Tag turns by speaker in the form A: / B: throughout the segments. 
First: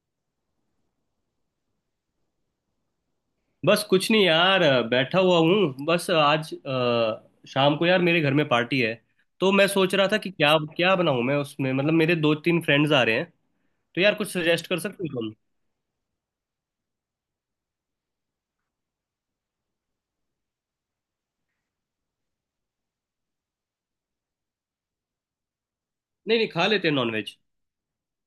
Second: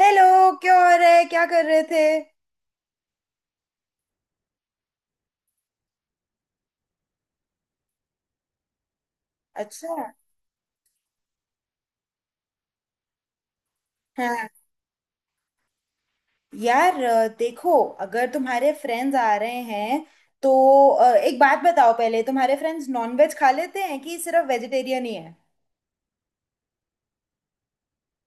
A: Hello. क्या हो रहा है? क्या कर रहे थे?
B: बस कुछ नहीं यार, बैठा हुआ हूँ। बस आज शाम को यार मेरे घर में पार्टी है। तो मैं सोच
A: अच्छा।
B: रहा था कि क्या क्या बनाऊँ मैं उसमें, मतलब मेरे दो तीन फ्रेंड्स आ रहे हैं। तो यार कुछ
A: हाँ।
B: सजेस्ट कर सकते हो तुम?
A: यार देखो। अगर तुम्हारे फ्रेंड्स आ रहे हैं तो एक बात बताओ, पहले तुम्हारे फ्रेंड्स नॉनवेज खा लेते हैं कि सिर्फ वेजिटेरियन ही है?
B: नहीं नहीं, खा लेते हैं नॉनवेज।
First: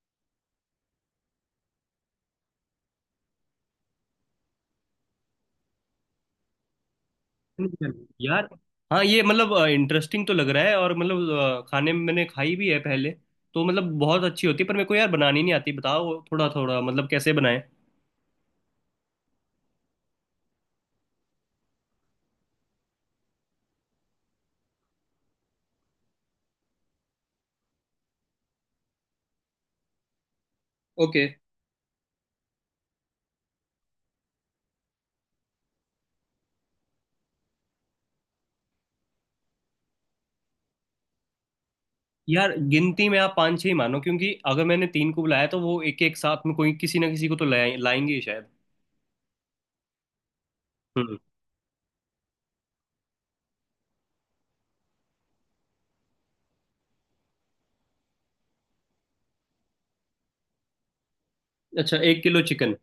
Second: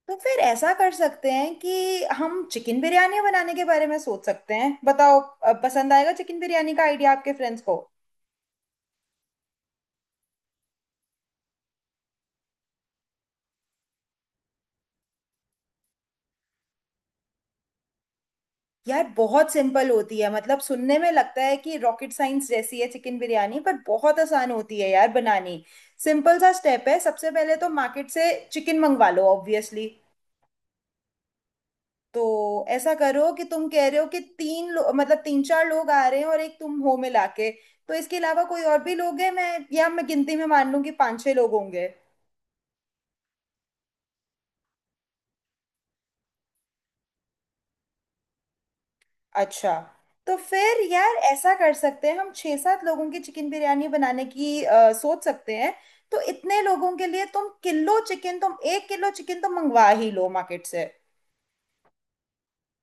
A: तो फिर ऐसा कर सकते हैं कि हम चिकन बिरयानी बनाने के बारे में सोच सकते हैं। बताओ पसंद आएगा चिकन बिरयानी का आइडिया आपके फ्रेंड्स को?
B: यार, हाँ, ये मतलब इंटरेस्टिंग तो लग रहा है। और मतलब खाने में मैंने खाई भी है पहले, तो मतलब बहुत अच्छी होती है, पर मेरे को यार बनानी नहीं आती। बताओ थोड़ा थोड़ा मतलब कैसे बनाएं।
A: यार बहुत सिंपल होती है। मतलब सुनने में लगता है कि रॉकेट साइंस जैसी है चिकन बिरयानी, पर बहुत आसान होती है यार बनानी। सिंपल सा स्टेप है। सबसे पहले तो मार्केट से चिकन मंगवा लो ऑब्वियसली।
B: ओके।
A: तो ऐसा करो, कि तुम कह रहे हो कि मतलब तीन चार लोग आ रहे हैं और एक तुम हो मिला के। तो इसके अलावा कोई और भी लोग हैं? मैं या मैं गिनती में मान लूं कि पाँच छह लोग होंगे?
B: यार गिनती में आप पाँच छह ही मानो, क्योंकि अगर मैंने तीन को बुलाया तो वो एक एक साथ में कोई किसी ना किसी को तो लाएंगे ही शायद।
A: अच्छा। तो फिर यार
B: हम्म।
A: ऐसा कर सकते हैं हम छह सात लोगों की चिकन बिरयानी बनाने की सोच सकते हैं। तो इतने लोगों के लिए तुम 1 किलो चिकन तो मंगवा ही लो मार्केट से।
B: अच्छा, एक किलो चिकन।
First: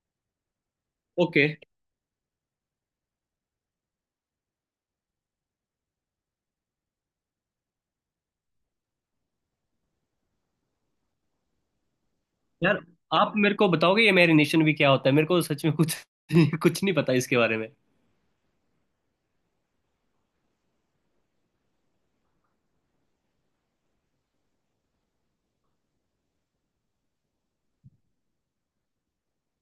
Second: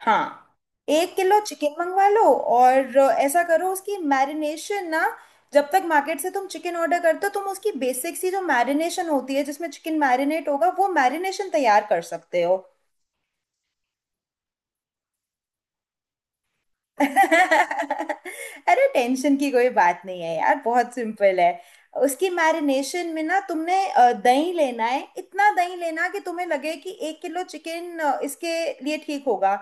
A: हाँ। एक किलो
B: ओके।
A: चिकन मंगवा लो, और ऐसा करो उसकी मैरिनेशन ना। जब तक मार्केट से तुम चिकन ऑर्डर करते हो, तुम उसकी बेसिक सी जो मैरिनेशन होती है, जिसमें चिकन मैरिनेट होगा, वो मैरिनेशन तैयार कर सकते हो।
B: यार, आप मेरे को बताओगे ये मैरिनेशन भी क्या होता है? मेरे को सच में कुछ कुछ नहीं पता इसके बारे में।
A: अरे टेंशन की कोई बात नहीं है यार, बहुत सिंपल है। उसकी मैरिनेशन में ना तुमने दही लेना है। इतना दही लेना कि तुम्हें लगे कि 1 किलो चिकन इसके लिए ठीक होगा।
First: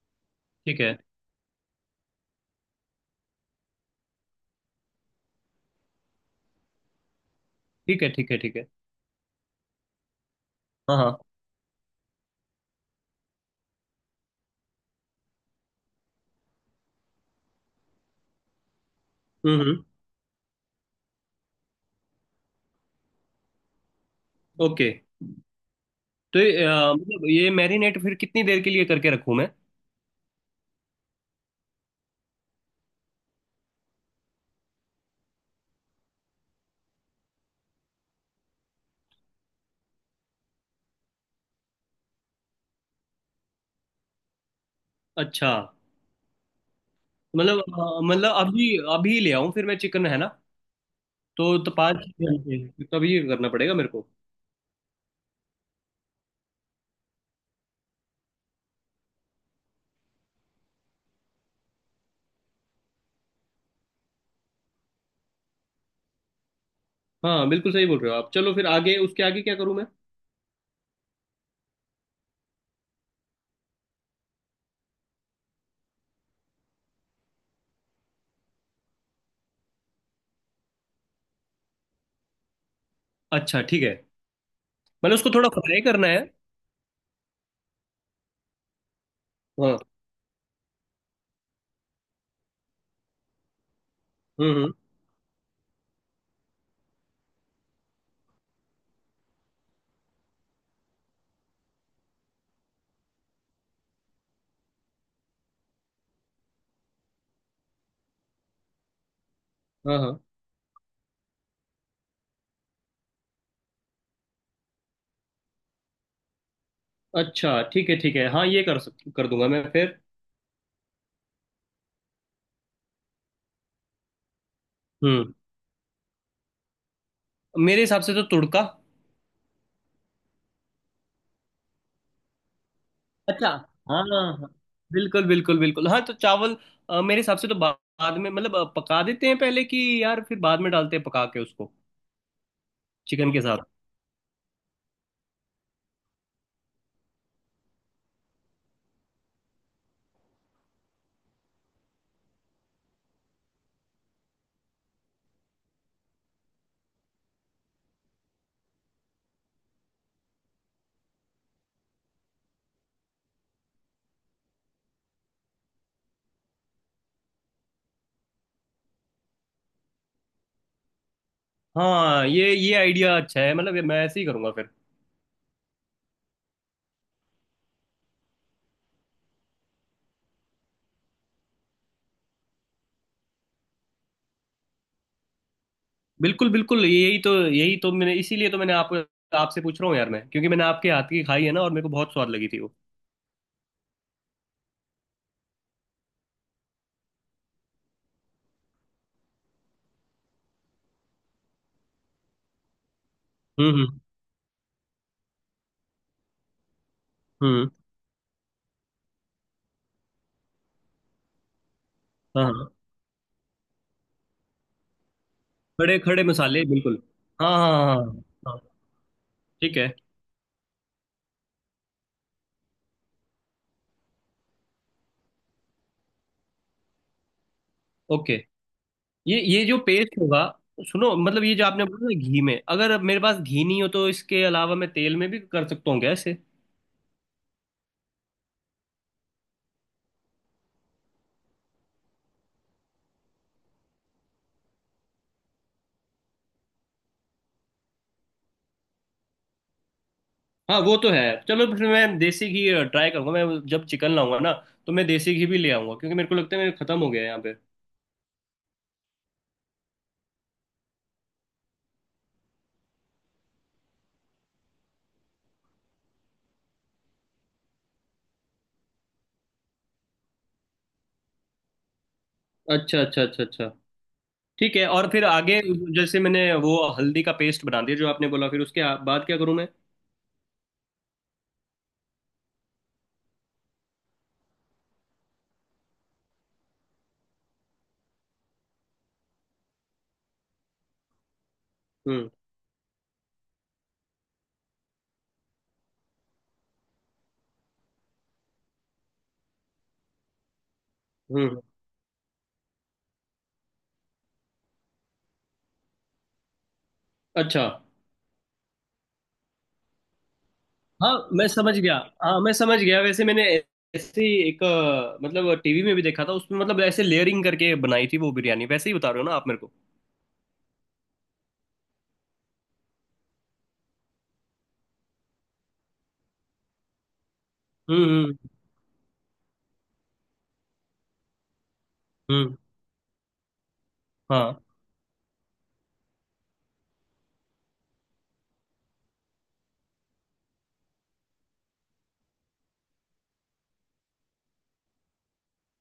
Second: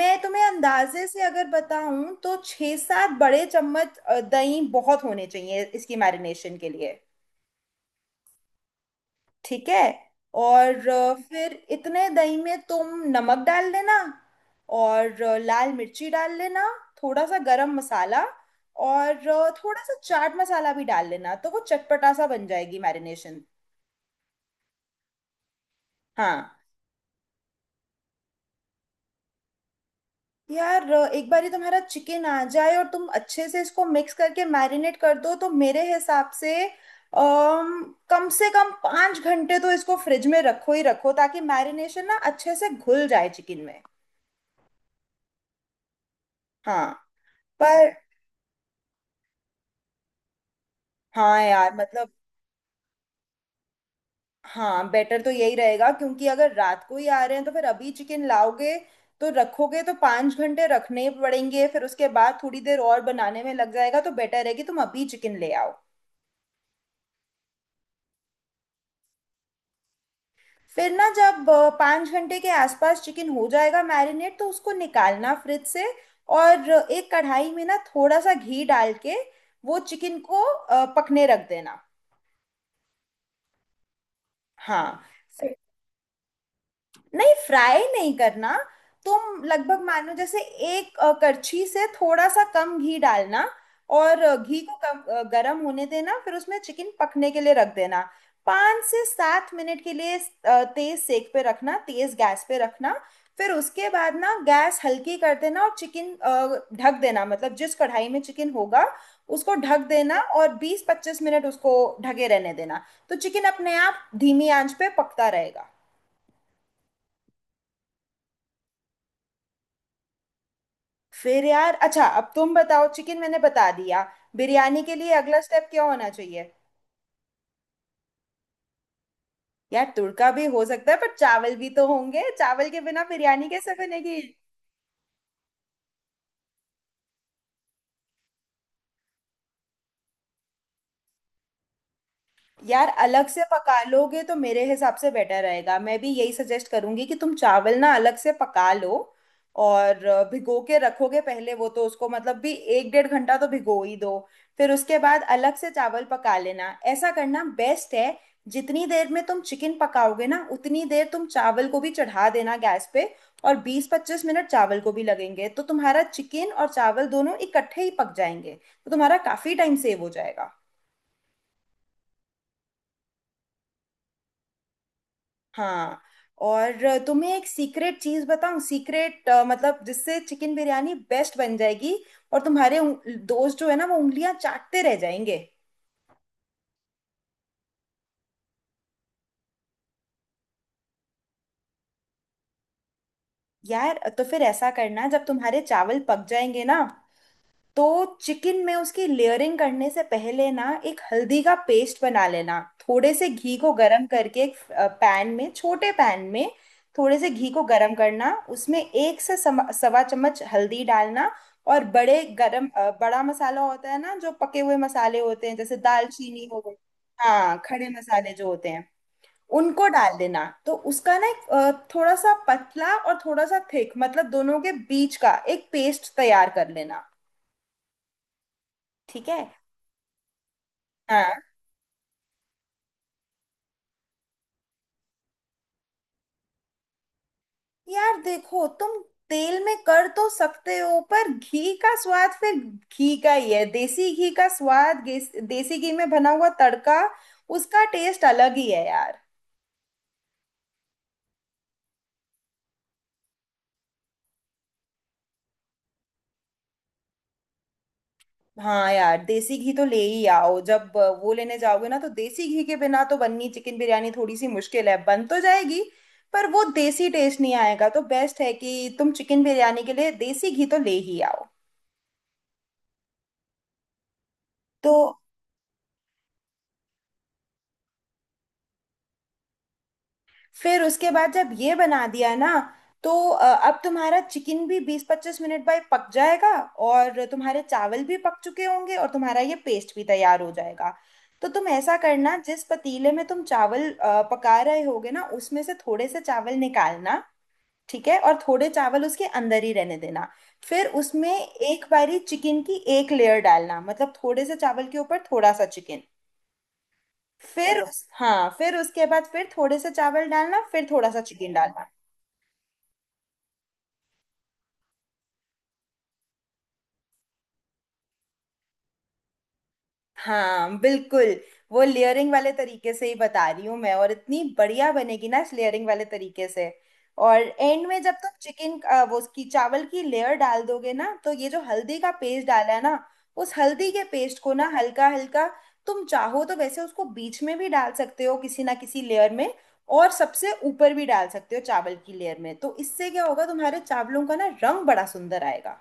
A: मैं तुम्हें
B: ठीक है,
A: अंदाजे से अगर बताऊं तो 6-7 बड़े चम्मच दही बहुत होने चाहिए इसकी मैरिनेशन के लिए।
B: ठीक है, ठीक है। ठीक है।
A: ठीक है। और
B: हाँ, हाँ।
A: फिर इतने दही में तुम नमक डाल देना, और लाल मिर्ची डाल लेना, थोड़ा सा गरम मसाला, और
B: हम्म,
A: थोड़ा
B: हम्म।
A: सा चाट मसाला भी डाल लेना। तो वो चटपटा सा बन जाएगी मैरिनेशन।
B: ओके। तो
A: हाँ।
B: मतलब ये मैरिनेट फिर कितनी देर के लिए करके रखूँ मैं?
A: यार एक बार ही तुम्हारा चिकन आ जाए और तुम अच्छे से इसको मिक्स करके मैरिनेट कर दो, तो मेरे हिसाब से अम, कम से कम 5 घंटे तो इसको फ्रिज में रखो ही रखो, ताकि मैरिनेशन ना अच्छे से घुल जाए चिकन में।
B: अच्छा।
A: हाँ। पर
B: मतलब अभी अभी ले आऊँ फिर मैं चिकन, है ना?
A: हाँ
B: तो
A: यार
B: पाँच
A: मतलब।
B: घंटे तभी ये करना पड़ेगा मेरे को।
A: हाँ, बेटर तो यही रहेगा, क्योंकि अगर रात को ही आ रहे हैं तो फिर अभी चिकन लाओगे, तो रखोगे तो 5 घंटे रखने पड़ेंगे, फिर उसके बाद थोड़ी देर और बनाने में लग जाएगा, तो बेटर है कि तुम अभी चिकन ले आओ।
B: हाँ बिल्कुल सही बोल रहे हो आप। चलो फिर आगे उसके आगे क्या करूँ मैं?
A: फिर ना जब 5 घंटे के आसपास चिकन हो जाएगा मैरिनेट, तो उसको निकालना फ्रिज से, और एक कढ़ाई में ना थोड़ा सा घी डाल के वो चिकन को पकने रख देना।
B: अच्छा ठीक है।
A: हाँ।
B: मैंने उसको थोड़ा फ्राई करना है?
A: नहीं फ्राई नहीं करना। तुम
B: हाँ।
A: लगभग मानो जैसे एक करछी से थोड़ा सा कम घी डालना, और
B: हम्म,
A: घी को कम गर्म होने देना, फिर उसमें चिकन पकने के लिए रख देना 5 से 7 मिनट के लिए। तेज सेक पे रखना, तेज गैस पे रखना। फिर उसके बाद ना गैस हल्की कर देना, और चिकन ढक देना, मतलब जिस कढ़ाई में चिकन होगा उसको ढक
B: हाँ,
A: देना,
B: हाँ।
A: और 20-25 मिनट उसको ढके रहने देना। तो चिकन अपने आप धीमी आंच पे पकता रहेगा।
B: अच्छा ठीक है, ठीक है। हाँ ये कर दूंगा मैं फिर।
A: फिर यार, अच्छा अब तुम बताओ, चिकन मैंने बता दिया, बिरयानी के लिए
B: हम्म।
A: अगला स्टेप क्या होना चाहिए?
B: मेरे हिसाब से तो तुड़का।
A: यार तुड़का भी हो सकता है, पर चावल भी तो होंगे, चावल के बिना बिरयानी
B: अच्छा।
A: कैसे
B: हाँ,
A: बनेगी?
B: हाँ, हाँ। बिल्कुल बिल्कुल बिल्कुल, हाँ, तो चावल मेरे हिसाब से तो बाद में, मतलब पका देते हैं पहले कि, यार फिर बाद में डालते हैं पका के उसको।
A: यार अलग
B: चिकन के
A: से
B: साथ।
A: पका लोगे तो मेरे हिसाब से बेटर रहेगा। मैं भी यही सजेस्ट करूंगी कि तुम चावल ना अलग से पका लो, और भिगो के रखोगे पहले वो, तो उसको मतलब भी 1-1.5 घंटा तो भिगो ही दो। फिर उसके बाद अलग से चावल पका लेना, ऐसा करना बेस्ट है। जितनी देर में तुम चिकन पकाओगे ना, उतनी देर तुम चावल को भी चढ़ा देना गैस पे। और 20-25 मिनट चावल को भी लगेंगे, तो तुम्हारा चिकन और चावल दोनों इकट्ठे ही पक जाएंगे, तो तुम्हारा काफी टाइम सेव हो जाएगा।
B: हाँ, ये आइडिया अच्छा है, मतलब ये मैं ऐसे ही करूंगा फिर।
A: हाँ। और तुम्हें एक सीक्रेट चीज बताऊं? सीक्रेट मतलब जिससे चिकन बिरयानी बेस्ट बन जाएगी, और तुम्हारे दोस्त जो है ना वो उंगलियां चाटते रह जाएंगे।
B: बिल्कुल बिल्कुल, यही तो मैंने इसीलिए तो मैंने आपको आपसे पूछ रहा हूँ यार मैं, क्योंकि मैंने आपके हाथ की खाई है ना, और मेरे को बहुत स्वाद लगी थी वो।
A: यार तो फिर ऐसा करना, जब तुम्हारे चावल पक जाएंगे ना तो चिकन में उसकी लेयरिंग करने से पहले ना एक हल्दी का पेस्ट बना लेना। थोड़े से घी
B: हम्म,
A: को
B: हम्म।
A: गरम करके एक पैन में, छोटे पैन में थोड़े से घी को
B: हम्म।
A: गरम करना, उसमें एक से 1.25 चम्मच हल्दी डालना। और बड़े
B: हाँ,
A: गरम
B: हाँ।
A: बड़ा मसाला होता है ना, जो पके हुए मसाले होते हैं जैसे
B: खड़े खड़े
A: दालचीनी हो
B: मसाले,
A: गई।
B: बिल्कुल। हाँ,
A: हाँ,
B: हाँ,
A: खड़े
B: हाँ, हाँ।
A: मसाले जो
B: हाँ।
A: होते हैं,
B: ठीक
A: उनको
B: है।
A: डाल देना। तो उसका ना एक थोड़ा सा पतला और थोड़ा सा थिक, मतलब दोनों के बीच का एक पेस्ट तैयार कर लेना।
B: ओके।
A: ठीक
B: ये
A: है।
B: ये जो पेस्ट होगा, सुनो,
A: हाँ।
B: मतलब ये जो आपने बोला ना, घी में, अगर मेरे पास घी नहीं हो तो इसके अलावा मैं तेल में भी कर सकता हूँ क्या ऐसे?
A: यार देखो तुम, तेल में कर तो सकते हो पर घी का स्वाद फिर घी का ही है। देसी घी का स्वाद देसी घी में बना हुआ तड़का, उसका टेस्ट अलग ही है यार।
B: हाँ वो तो है। चलो फिर मैं देसी घी ट्राई करूंगा। मैं जब चिकन लाऊंगा ना, तो मैं देसी घी भी ले आऊंगा, क्योंकि मेरे को लगता है मेरे खत्म हो गया है यहाँ पे।
A: हाँ, यार देसी घी तो ले ही आओ। जब वो लेने जाओगे ना तो देसी घी के बिना तो बननी चिकन बिरयानी थोड़ी सी मुश्किल है, बन तो जाएगी पर वो देसी टेस्ट नहीं आएगा, तो बेस्ट है कि तुम चिकन बिरयानी के लिए देसी घी तो ले ही आओ।
B: अच्छा, अच्छा, अच्छा, अच्छा। ठीक है,
A: तो
B: और फिर आगे? जैसे मैंने वो हल्दी का पेस्ट बना दिया जो आपने बोला, फिर उसके बाद क्या करूं मैं?
A: फिर उसके बाद जब ये बना दिया ना, तो अब तुम्हारा चिकन भी 20-25 मिनट बाद पक जाएगा, और तुम्हारे चावल भी पक चुके होंगे, और तुम्हारा ये पेस्ट भी तैयार हो जाएगा। तो तुम ऐसा
B: हम्म,
A: करना, जिस पतीले में तुम चावल पका रहे होगे ना, उसमें से थोड़े से चावल निकालना। ठीक है। और थोड़े चावल उसके अंदर ही रहने देना। फिर उसमें
B: हम्म।
A: एक बारी चिकन की एक लेयर डालना, मतलब थोड़े से चावल के ऊपर थोड़ा सा चिकन।
B: अच्छा।
A: फिर हाँ, फिर उसके बाद फिर थोड़े से चावल डालना, फिर थोड़ा सा
B: हाँ, मैं
A: चिकन
B: समझ
A: डालना।
B: गया। हाँ, मैं समझ गया, वैसे मैंने ऐसे ही एक मतलब टीवी में भी देखा था, उसमें मतलब ऐसे लेयरिंग करके बनाई थी वो बिरयानी। वैसे ही बता रहे हो ना आप मेरे को?
A: हाँ बिल्कुल। वो लेयरिंग वाले तरीके से ही बता रही हूँ मैं, और इतनी बढ़िया बनेगी ना इस लेयरिंग वाले तरीके से। और एंड में
B: हम्म,
A: जब तुम
B: हम्म।
A: चिकन वो उसकी चावल की लेयर डाल दोगे ना, तो ये जो हल्दी का पेस्ट
B: हम्म,
A: डाला है ना, उस हल्दी के पेस्ट को
B: हाँ।
A: ना हल्का हल्का, तुम चाहो तो वैसे उसको बीच में भी डाल सकते हो किसी ना किसी लेयर में, और सबसे ऊपर भी डाल सकते हो चावल की लेयर में। तो इससे क्या होगा, तुम्हारे चावलों का ना रंग बड़ा सुंदर आएगा।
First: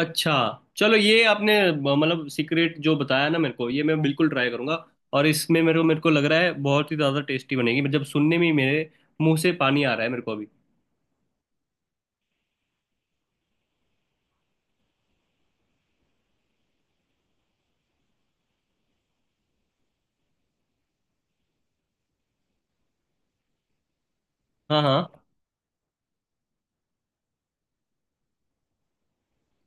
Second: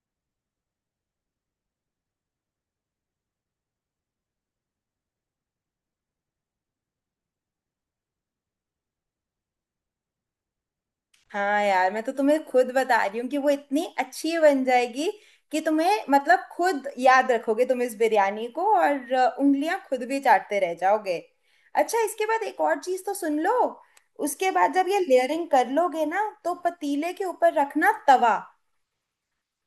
B: अच्छा। चलो ये आपने मतलब सीक्रेट जो बताया ना मेरे को, ये मैं बिल्कुल ट्राई करूंगा। और इसमें मेरे को लग रहा है बहुत ही ज़्यादा टेस्टी बनेगी। जब सुनने में ही मेरे मुंह से पानी आ रहा है मेरे को अभी।
A: हाँ यार, मैं तो तुम्हें खुद बता रही हूँ कि वो इतनी अच्छी बन जाएगी, कि तुम्हें मतलब खुद याद रखोगे तुम इस बिरयानी को, और उंगलियां खुद भी चाटते रह जाओगे। अच्छा, इसके बाद एक और चीज तो सुन लो। उसके बाद
B: हाँ,
A: जब ये
B: हाँ।
A: लेयरिंग कर लोगे ना, तो पतीले के ऊपर रखना तवा।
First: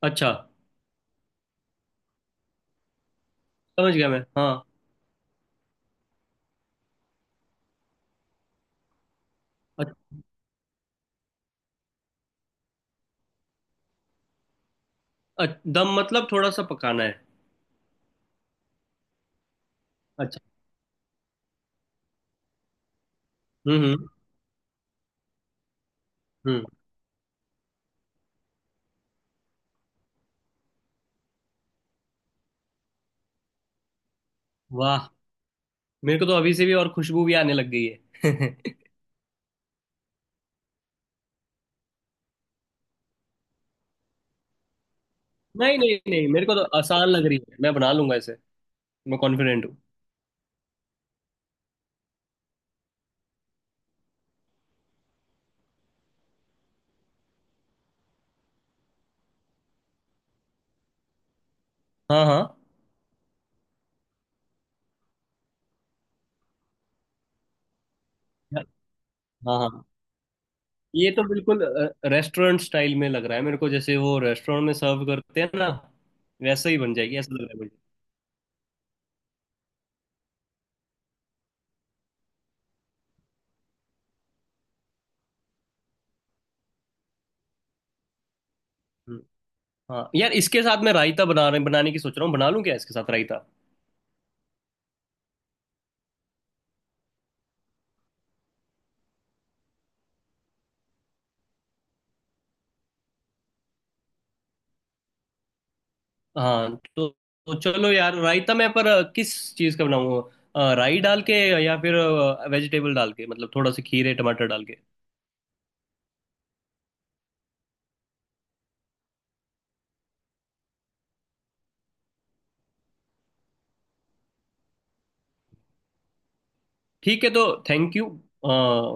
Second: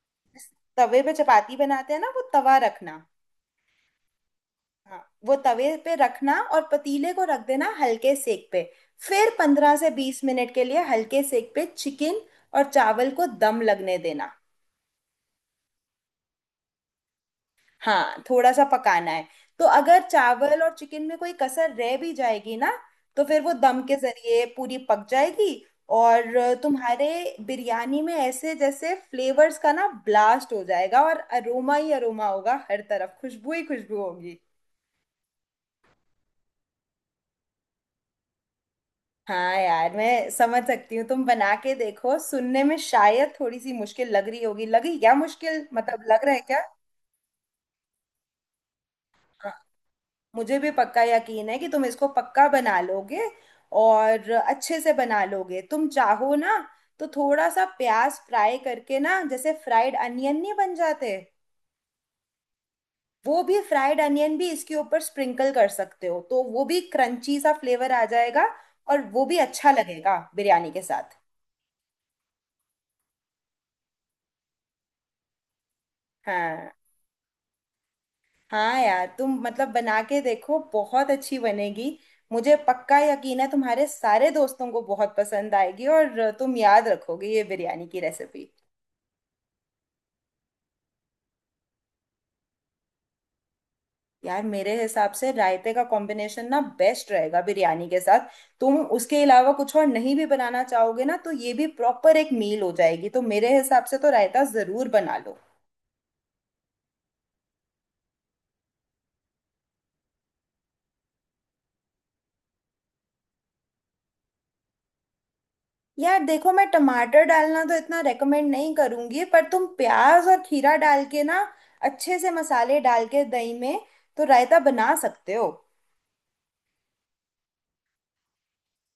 B: अच्छा।
A: तवे पे चपाती बनाते हैं ना, वो तवा रखना।
B: समझ गया मैं, हाँ।
A: हाँ। वो तवे पे रखना और पतीले को रख देना हल्के सेक पे, फिर पंद्रह से
B: अ-
A: बीस मिनट के लिए हल्के सेक पे चिकन और चावल को दम लगने देना।
B: अ- दम मतलब थोड़ा सा पकाना है?
A: हाँ, थोड़ा सा पकाना है। तो अगर
B: अच्छा।
A: चावल और चिकन में कोई कसर रह भी जाएगी ना, तो फिर वो दम
B: हम्म,
A: के
B: हम्म।
A: जरिए पूरी पक जाएगी। और
B: हम्म।
A: तुम्हारे बिरयानी में ऐसे जैसे फ्लेवर्स का ना ब्लास्ट हो जाएगा, और अरोमा ही अरोमा होगा, हर तरफ खुशबू ही खुशबू होगी।
B: वाह। मेरे को तो अभी से भी और खुशबू भी आने लग गई है
A: हाँ यार मैं समझ सकती हूँ। तुम बना के देखो, सुनने में शायद थोड़ी सी मुश्किल लग रही होगी, लगी क्या मुश्किल,
B: नहीं नहीं
A: मतलब लग
B: नहीं,
A: रहा है
B: मेरे को
A: क्या?
B: तो आसान लग रही है, मैं बना लूंगा इसे। मैं कॉन्फिडेंट हूँ।
A: मुझे भी पक्का यकीन है कि तुम इसको पक्का बना लोगे, और अच्छे से बना लोगे। तुम चाहो ना तो थोड़ा सा प्याज फ्राई करके ना, जैसे फ्राइड अनियन नहीं बन जाते,
B: हाँ, हाँ।
A: वो भी फ्राइड अनियन भी इसके ऊपर स्प्रिंकल कर सकते हो, तो वो भी क्रंची सा फ्लेवर आ जाएगा, और वो भी
B: हाँ,
A: अच्छा
B: हाँ।
A: लगेगा बिरयानी के
B: ये
A: साथ।
B: तो बिल्कुल रेस्टोरेंट स्टाइल में लग रहा है मेरे को, जैसे वो रेस्टोरेंट में सर्व करते हैं ना, वैसा
A: हाँ
B: ही बन जाएगी ऐसा लग रहा है मुझे।
A: हाँ। यार तुम मतलब बना के देखो, बहुत अच्छी बनेगी। मुझे पक्का यकीन है, तुम्हारे सारे दोस्तों को बहुत पसंद आएगी, और तुम याद रखोगे ये बिरयानी की रेसिपी।
B: हम्म। हाँ यार, इसके साथ मैं रायता बनाने की सोच रहा हूँ। बना लूँ क्या इसके साथ रायता?
A: यार मेरे हिसाब से रायते का कॉम्बिनेशन ना बेस्ट रहेगा बिरयानी के साथ। तुम उसके अलावा कुछ और नहीं भी बनाना चाहोगे ना, तो ये भी प्रॉपर एक मील हो जाएगी, तो मेरे हिसाब से तो रायता जरूर बना लो।
B: हाँ, तो चलो यार रायता, मैं पर किस चीज़ का बनाऊँ? राई डाल के, या फिर वेजिटेबल डाल के, मतलब थोड़ा सा खीरे टमाटर डाल के।
A: यार देखो, मैं टमाटर डालना तो इतना रेकमेंड नहीं करूंगी, पर तुम प्याज और खीरा डाल के ना अच्छे से मसाले डाल के दही में, तो रायता बना सकते हो।
B: ठीक है। तो थैंक यू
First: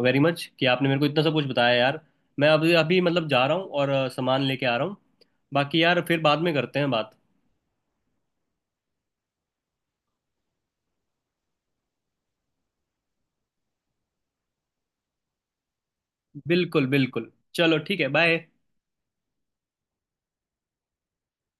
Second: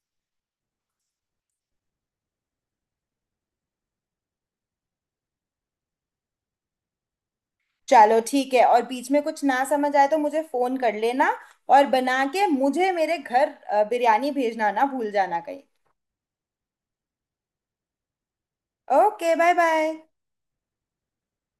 B: वेरी मच कि आपने मेरे को इतना सब कुछ बताया यार। मैं अभी अभी मतलब जा रहा हूँ और सामान लेके आ रहा हूँ। बाकी यार फिर बाद में करते हैं बात।
A: चलो ठीक है, और बीच में कुछ ना समझ आए तो मुझे फोन कर लेना, और बना के मुझे मेरे घर बिरयानी भेजना ना भूल जाना कहीं।
B: बिल्कुल बिल्कुल, चलो ठीक है, बाय।
A: ओके। Bye bye.